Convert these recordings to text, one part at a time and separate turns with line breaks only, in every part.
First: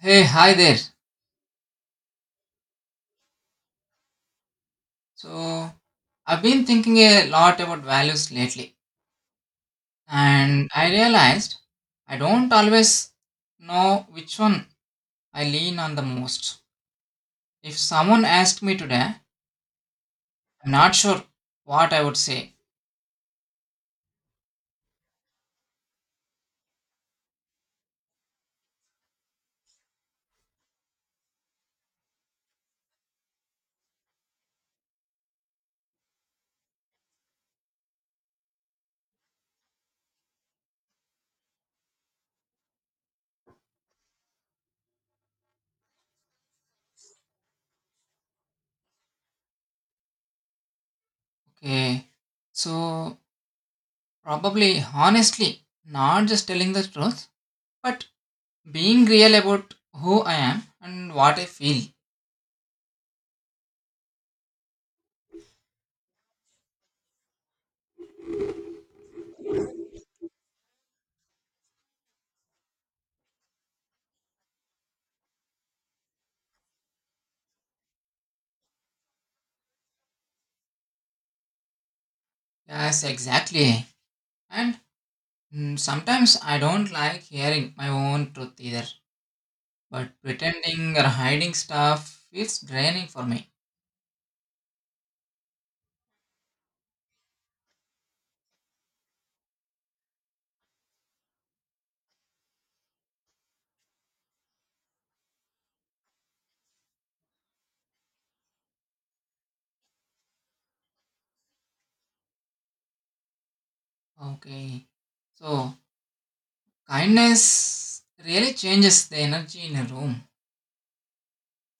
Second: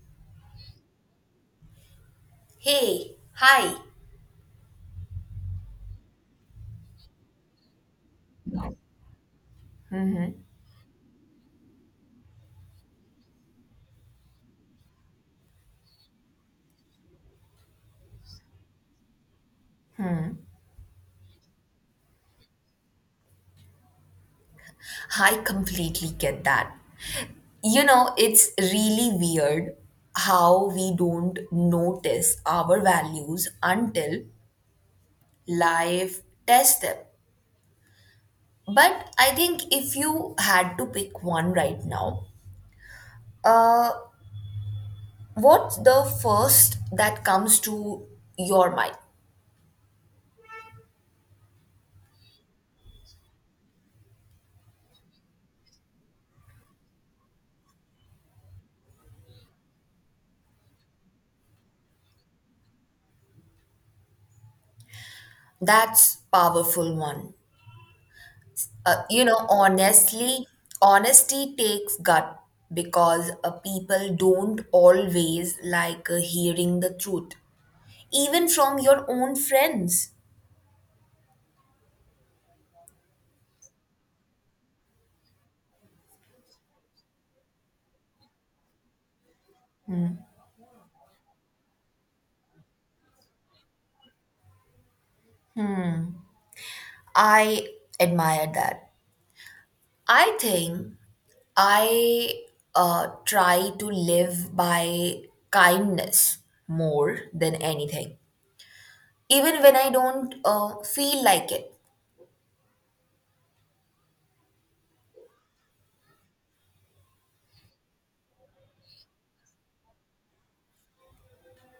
Hey, hi there.
Hey, hi.
So, I've been thinking a lot about values lately, and I realized I don't always know which one I lean on the most. If someone asked me today, I'm not sure what I would say.
I completely get that. You know, it's really weird how we don't notice our values until life tests them. But I think if you had to pick one right now, uh, what's the first that comes to your mind?
Okay, so probably honestly, not just telling the truth, but being real about who I am and what I feel.
That's powerful one. You know, honestly, honesty takes gut because people don't always like hearing the truth, even from your own friends.
Yes, exactly. And sometimes I don't like hearing my own truth either but pretending or hiding stuff feels draining for me.
I admire that. I think I try to live by kindness more than anything, even when I don't feel like it.
Okay. So, kindness really changes the energy in a room.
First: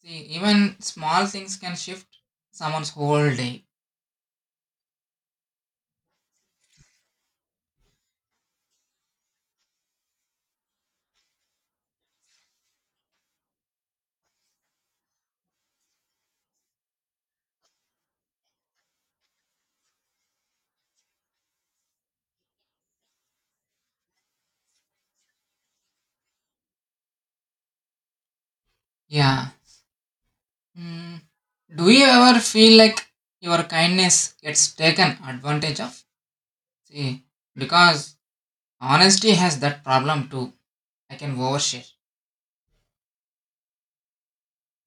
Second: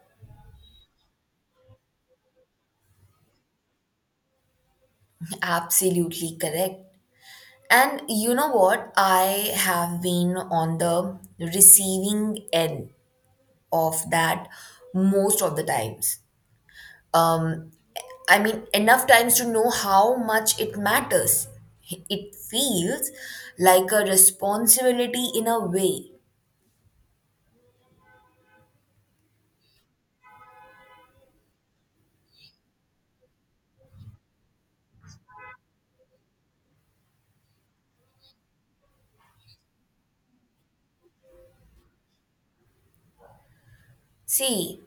See, even small things can shift someone's whole day.
Absolutely correct. And you know what? I have been on the receiving end of that most of the times. Um, I mean, enough times to know how much it matters. It feels like a responsibility in a way.
Yeah. Mm. Do you ever feel like your kindness gets taken advantage of? See, because honesty has that problem too. I can overshare.
See,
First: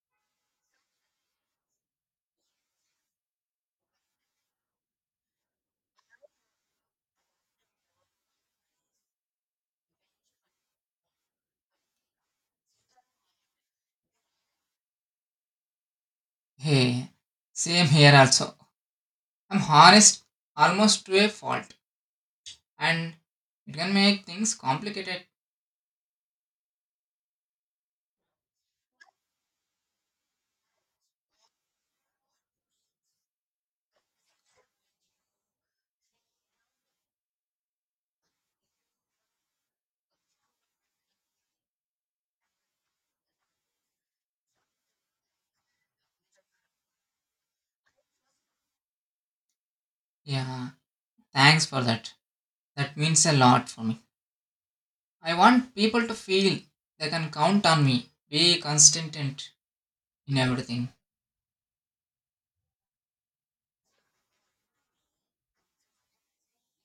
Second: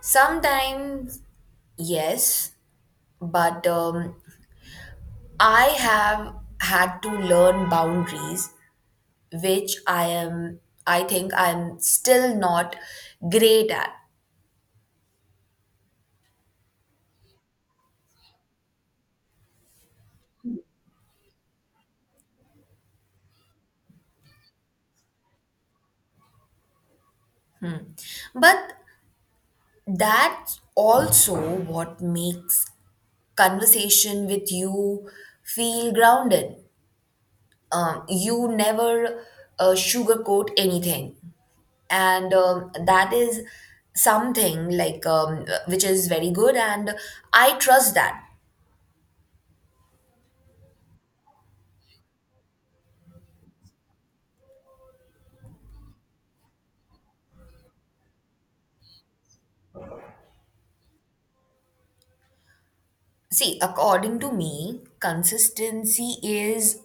sometimes, yes, but I have had to learn boundaries which I think I'm still not great at.
Hey, same here also. I'm honest almost to a fault, and it can make things complicated.
But that's also what makes conversation with you feel grounded. You never sugarcoat anything, and that is something like which is very good, and I trust that.
Yeah, thanks for that. That means a lot for me. I want people to feel they can count on me, be consistent in everything.
See, according to me, consistency is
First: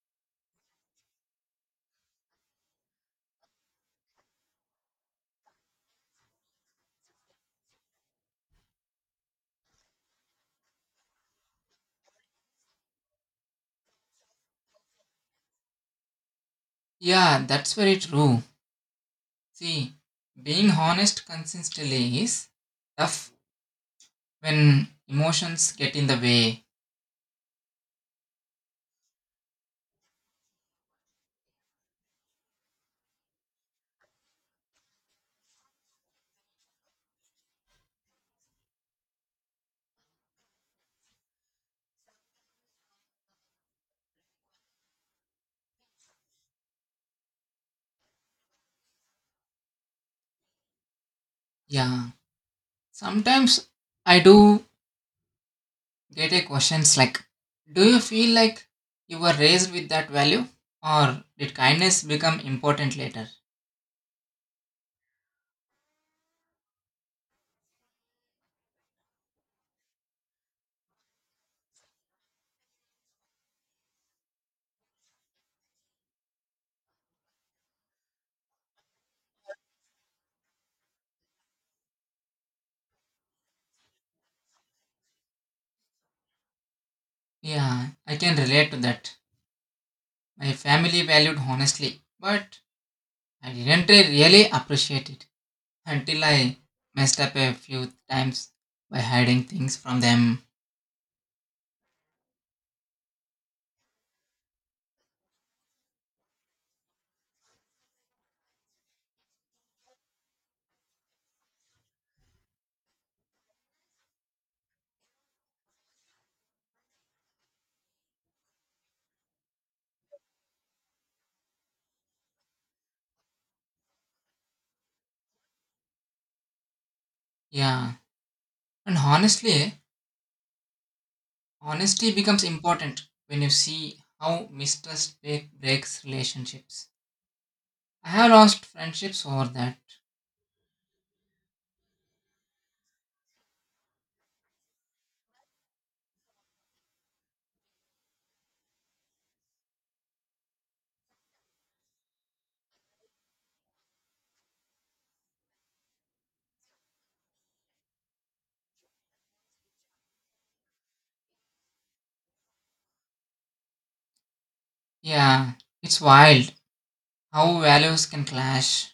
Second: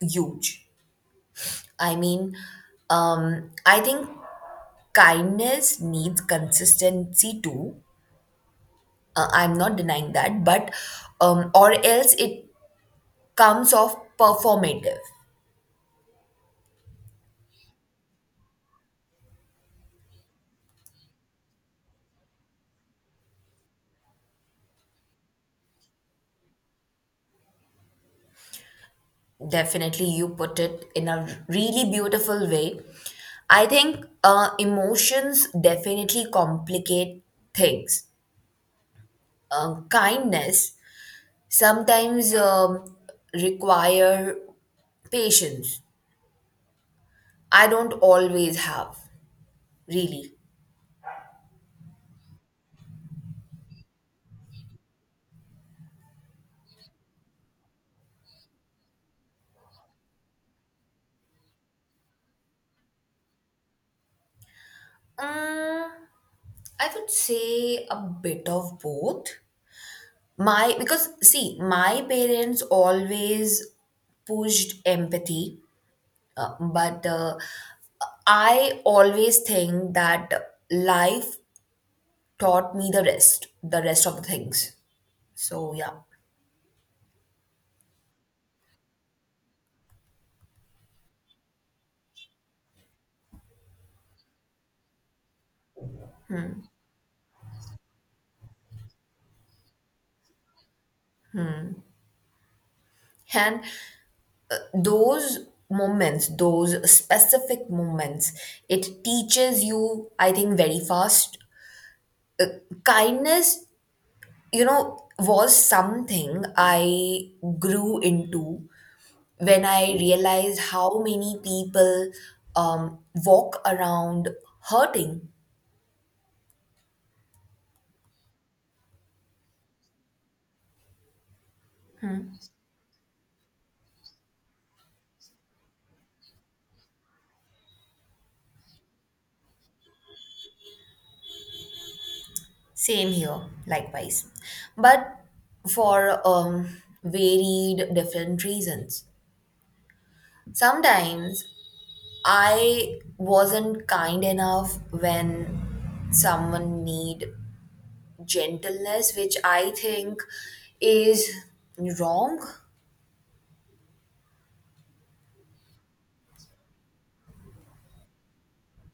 huge. I mean, I think kindness needs consistency too. I'm not denying that, but or else it comes off performative.
Yeah, that's very true. See, being honest consistently is tough when emotions get in the way.
Definitely, you put it in a really beautiful way. I think emotions definitely complicate things. Kindness sometimes require patience. I don't always have, really.
Yeah, sometimes I do get a questions like, do you feel like you were raised with that value? Or did kindness become important later?
Mm, I would say a bit of both. My because see, my parents always pushed empathy, but I always think that life taught me the rest of the things. So yeah,
Yeah, I can relate to that. My family valued honestly, but I didn't really appreciate it until I messed up a few times by hiding things from them.
and those moments, those specific moments, it teaches you, I think, very fast kindness, you know, was something I grew into when I realized how many people um, walk around hurting.
Yeah, and honestly, honesty becomes important when you see how breaks relationships. I have lost friendships over that.
Same here, likewise. But for varied different reasons. Sometimes I wasn't kind enough when someone need gentleness, which I think is wrong.
Yeah, it's wild how values can clash.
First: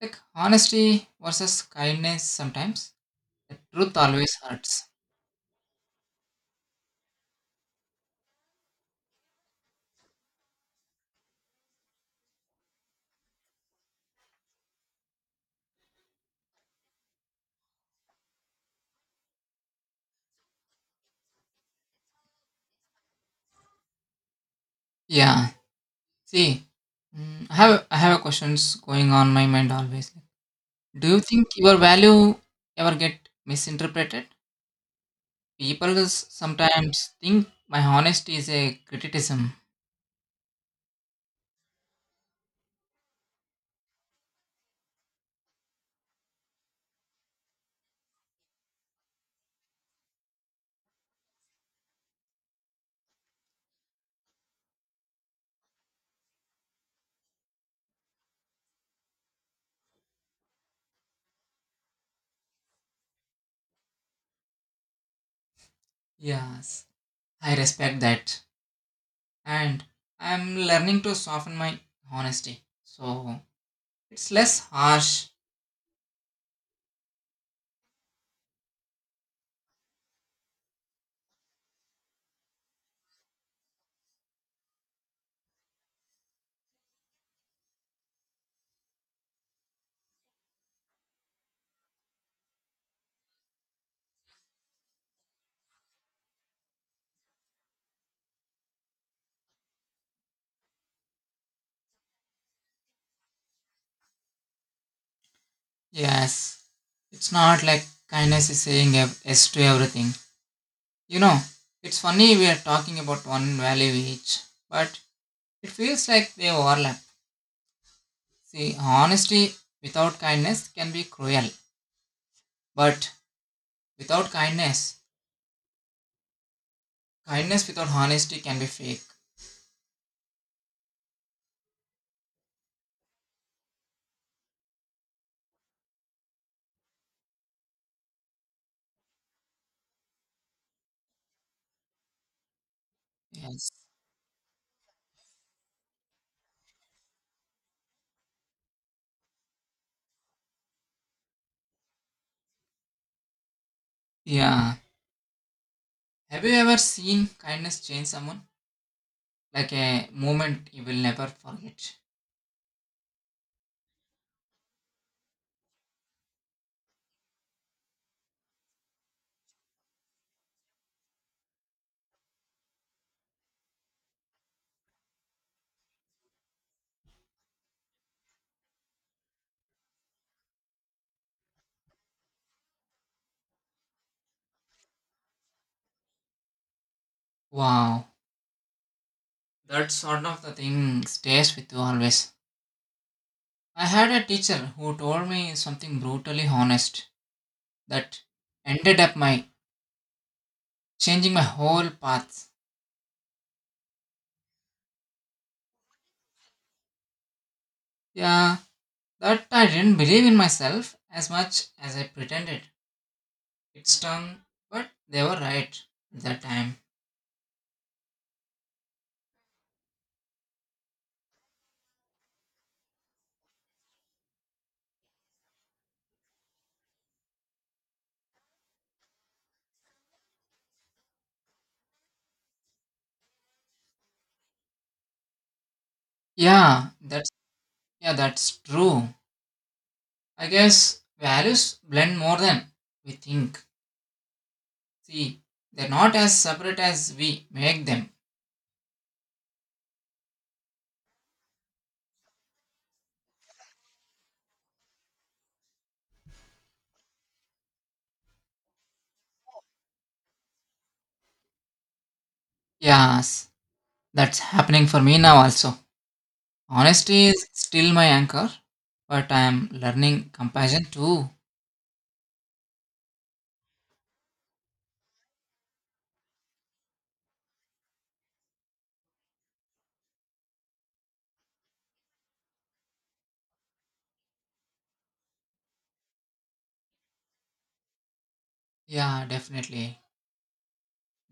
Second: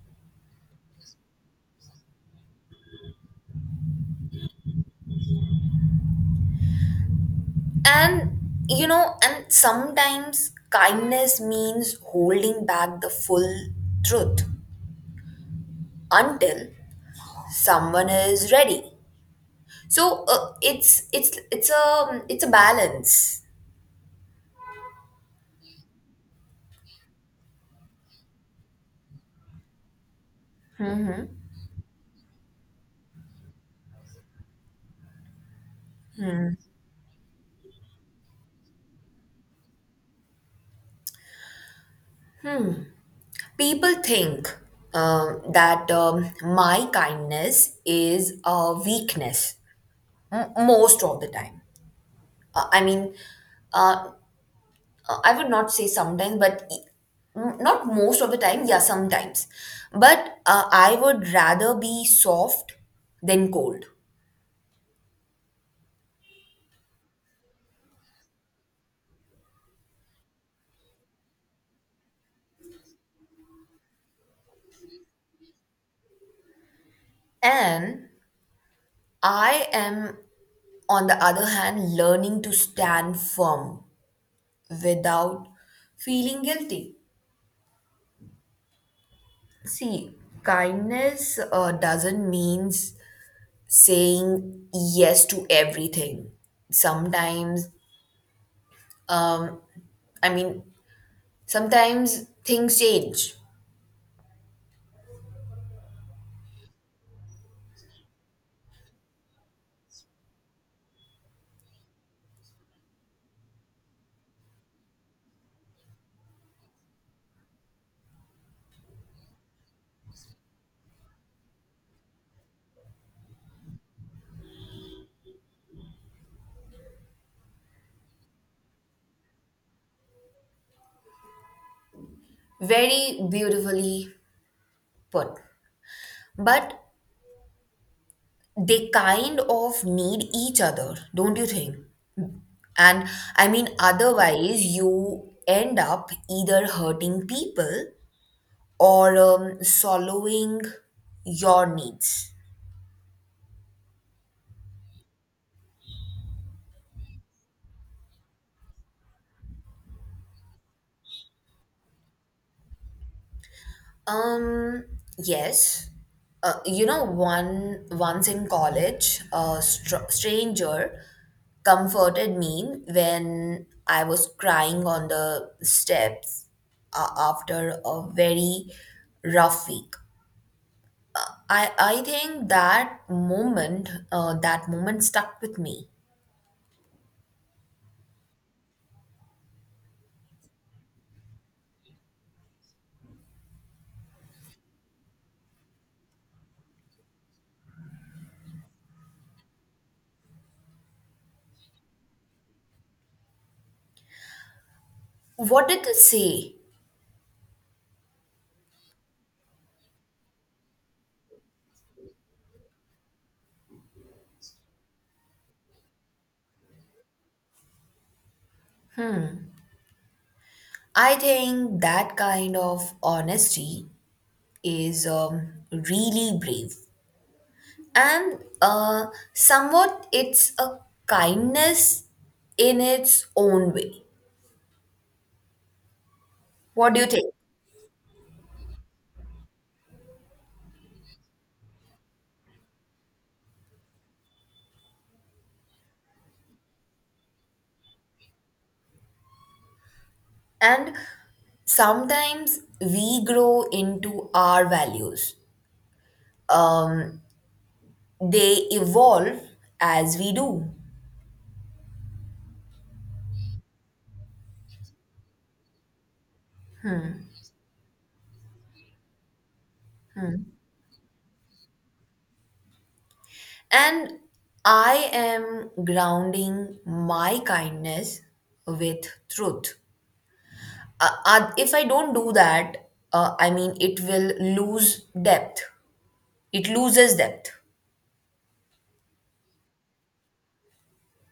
Like honesty versus kindness sometimes. The truth always hurts.
And you know, and sometimes kindness means holding back the full truth until someone is ready. So it's a balance.
Yeah. See, I have a questions going on my mind always. Do you think your value ever get misinterpreted? Sometimes think my honesty is a criticism.
People think that my kindness is a weakness most of the time. I mean, uh, I would not say sometimes, but not most of the time. Yeah, sometimes. But I would rather be soft than cold.
Yes, I respect that, and I'm learning to soften my honesty, so it's less harsh.
And I am, on the other hand, learning to stand firm without feeling guilty. See, kindness doesn't mean saying yes to everything. Sometimes, um, I mean, sometimes things change.
Yes, it's not like kindness is saying yes to everything. You know, it's funny we are talking about one value each, but it feels like they overlap. See, honesty without kindness can be cruel, but without kindness, kindness without honesty can be fake.
Very beautifully put. But they kind of need each other, don't you think? And I mean,
Yes.
otherwise, you end up either hurting people or swallowing your needs.
Yeah. Have you ever seen kindness change someone? Like a moment you will never forget.
Um, yes. You know, one once in college, a stranger comforted me when I was crying on the steps after a very rough week. I think that moment stuck with me.
Wow. That sort of the thing stays with you always. I had a teacher who told me something brutally honest that ended up my changing my whole path.
What did they say?
Yeah, that I didn't believe in myself as much as I pretended. It's done, but they were right at that time.
I think that kind of honesty is really brave. And somewhat it's a kindness in its own way.
Yeah,
What do you
that's
think?
yeah, that's true. I guess values blend more than we think. See, they're not as separate as we make them.
And sometimes we grow into our values, um, they evolve as we do.
Yes, that's happening for me now also. Honesty is still my anchor, but I am learning compassion too.
And I am grounding my kindness with truth. If I don't do that, I mean, it will lose depth. It loses depth.
Yeah, definitely.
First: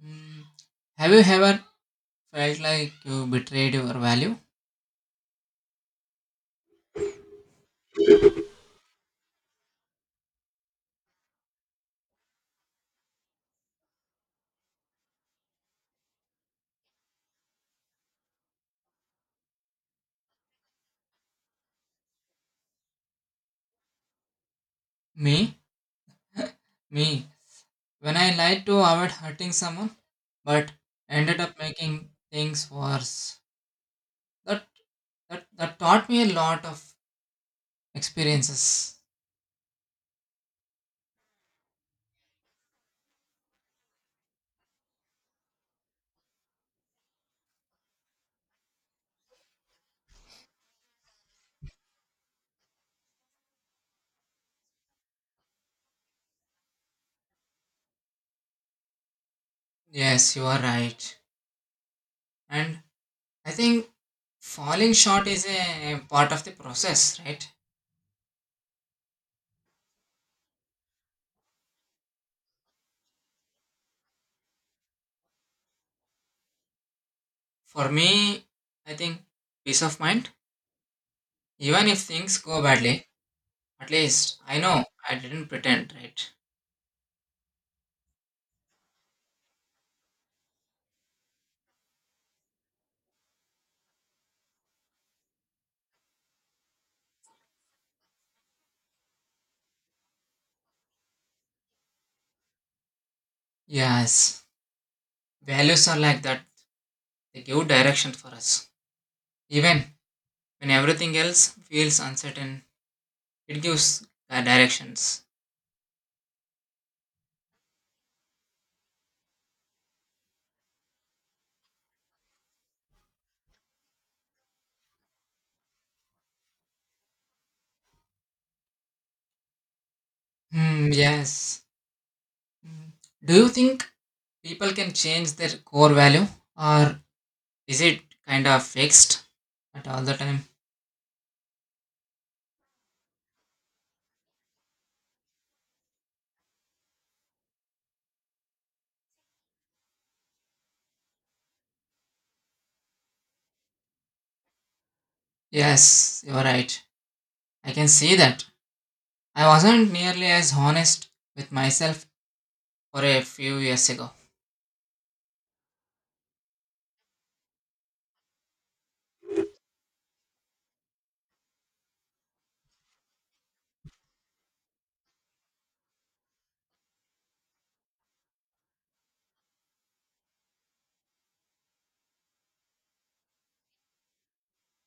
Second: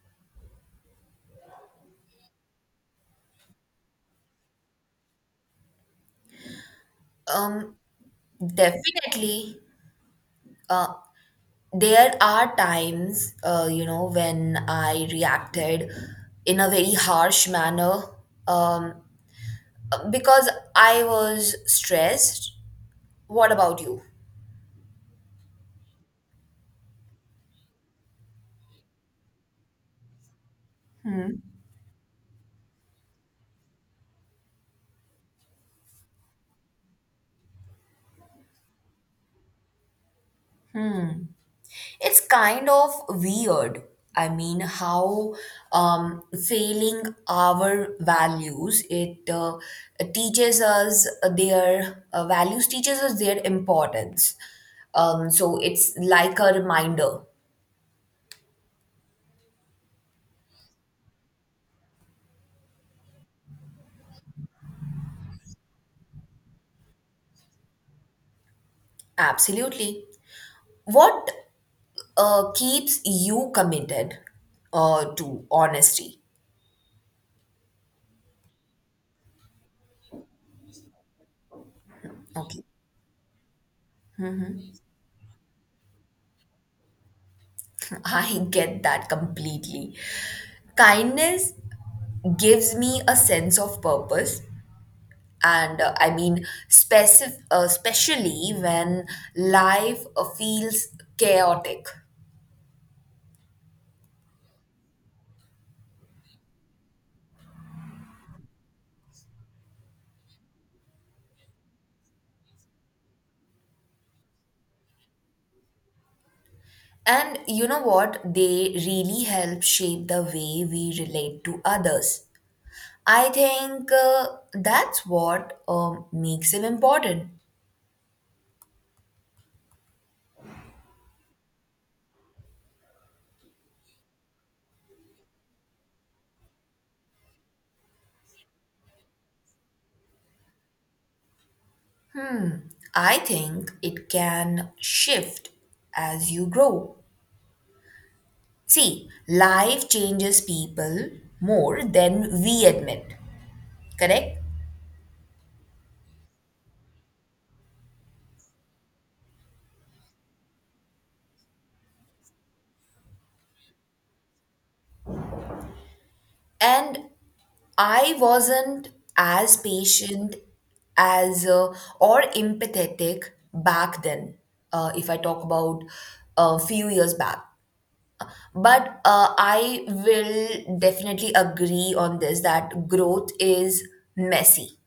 Mm, have you ever felt like you betrayed your value?
Um, Definitely, there are times, you know, when I reacted in a very harsh manner, um, because I was stressed. What about you?
Me? Me. When I lied to avoid hurting someone? But ended up making things worse. That that taught me a lot of experiences.
It's kind of weird. I mean, how um, failing our values it teaches us their values teaches us their importance. So it's like a reminder.
Yes, you are right. And I think falling short is a part of the process, right?
Absolutely. What keeps you committed to honesty?
For me, I think peace of mind. Even if things go
Okay.
badly, at least I know I didn't pretend, right?
I get that completely. Kindness gives me a sense of purpose, and I mean, especially when life feels chaotic.
Yes. Values are like that. They give direction for us. Even when everything else feels uncertain, it gives directions.
And you know what? They really help shape the way we relate to others. I think that's what makes them important.
Mm, yes. Mm. Do you think people can change their core value or is it kind of fixed at all the time?
I think it can shift as you grow. See, life changes people more than we admit, correct?
Yes, you're right. I can see that. I wasn't nearly as honest with myself for a few years ago.
And I wasn't as patient as or empathetic back then, if I talk about a few years back. But I will definitely agree on this that growth is messy,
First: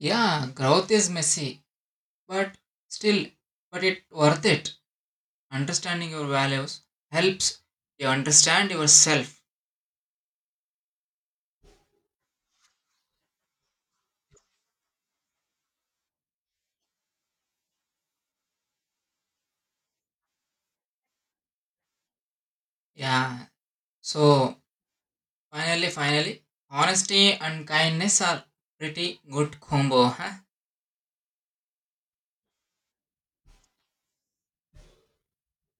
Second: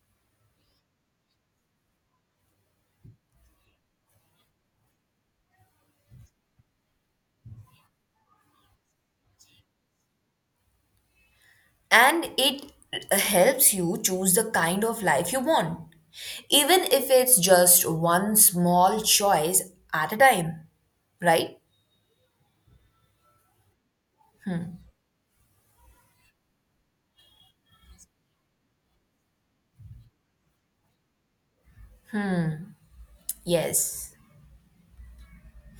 Yeah, growth is messy, but still, but it worth it. Understanding your values helps you understand yourself.
and it helps you choose the kind of life you want, even if it's just one small choice at a time, right?
Yeah. So Finally, honesty and kindness are pretty good combo, huh?
Yes.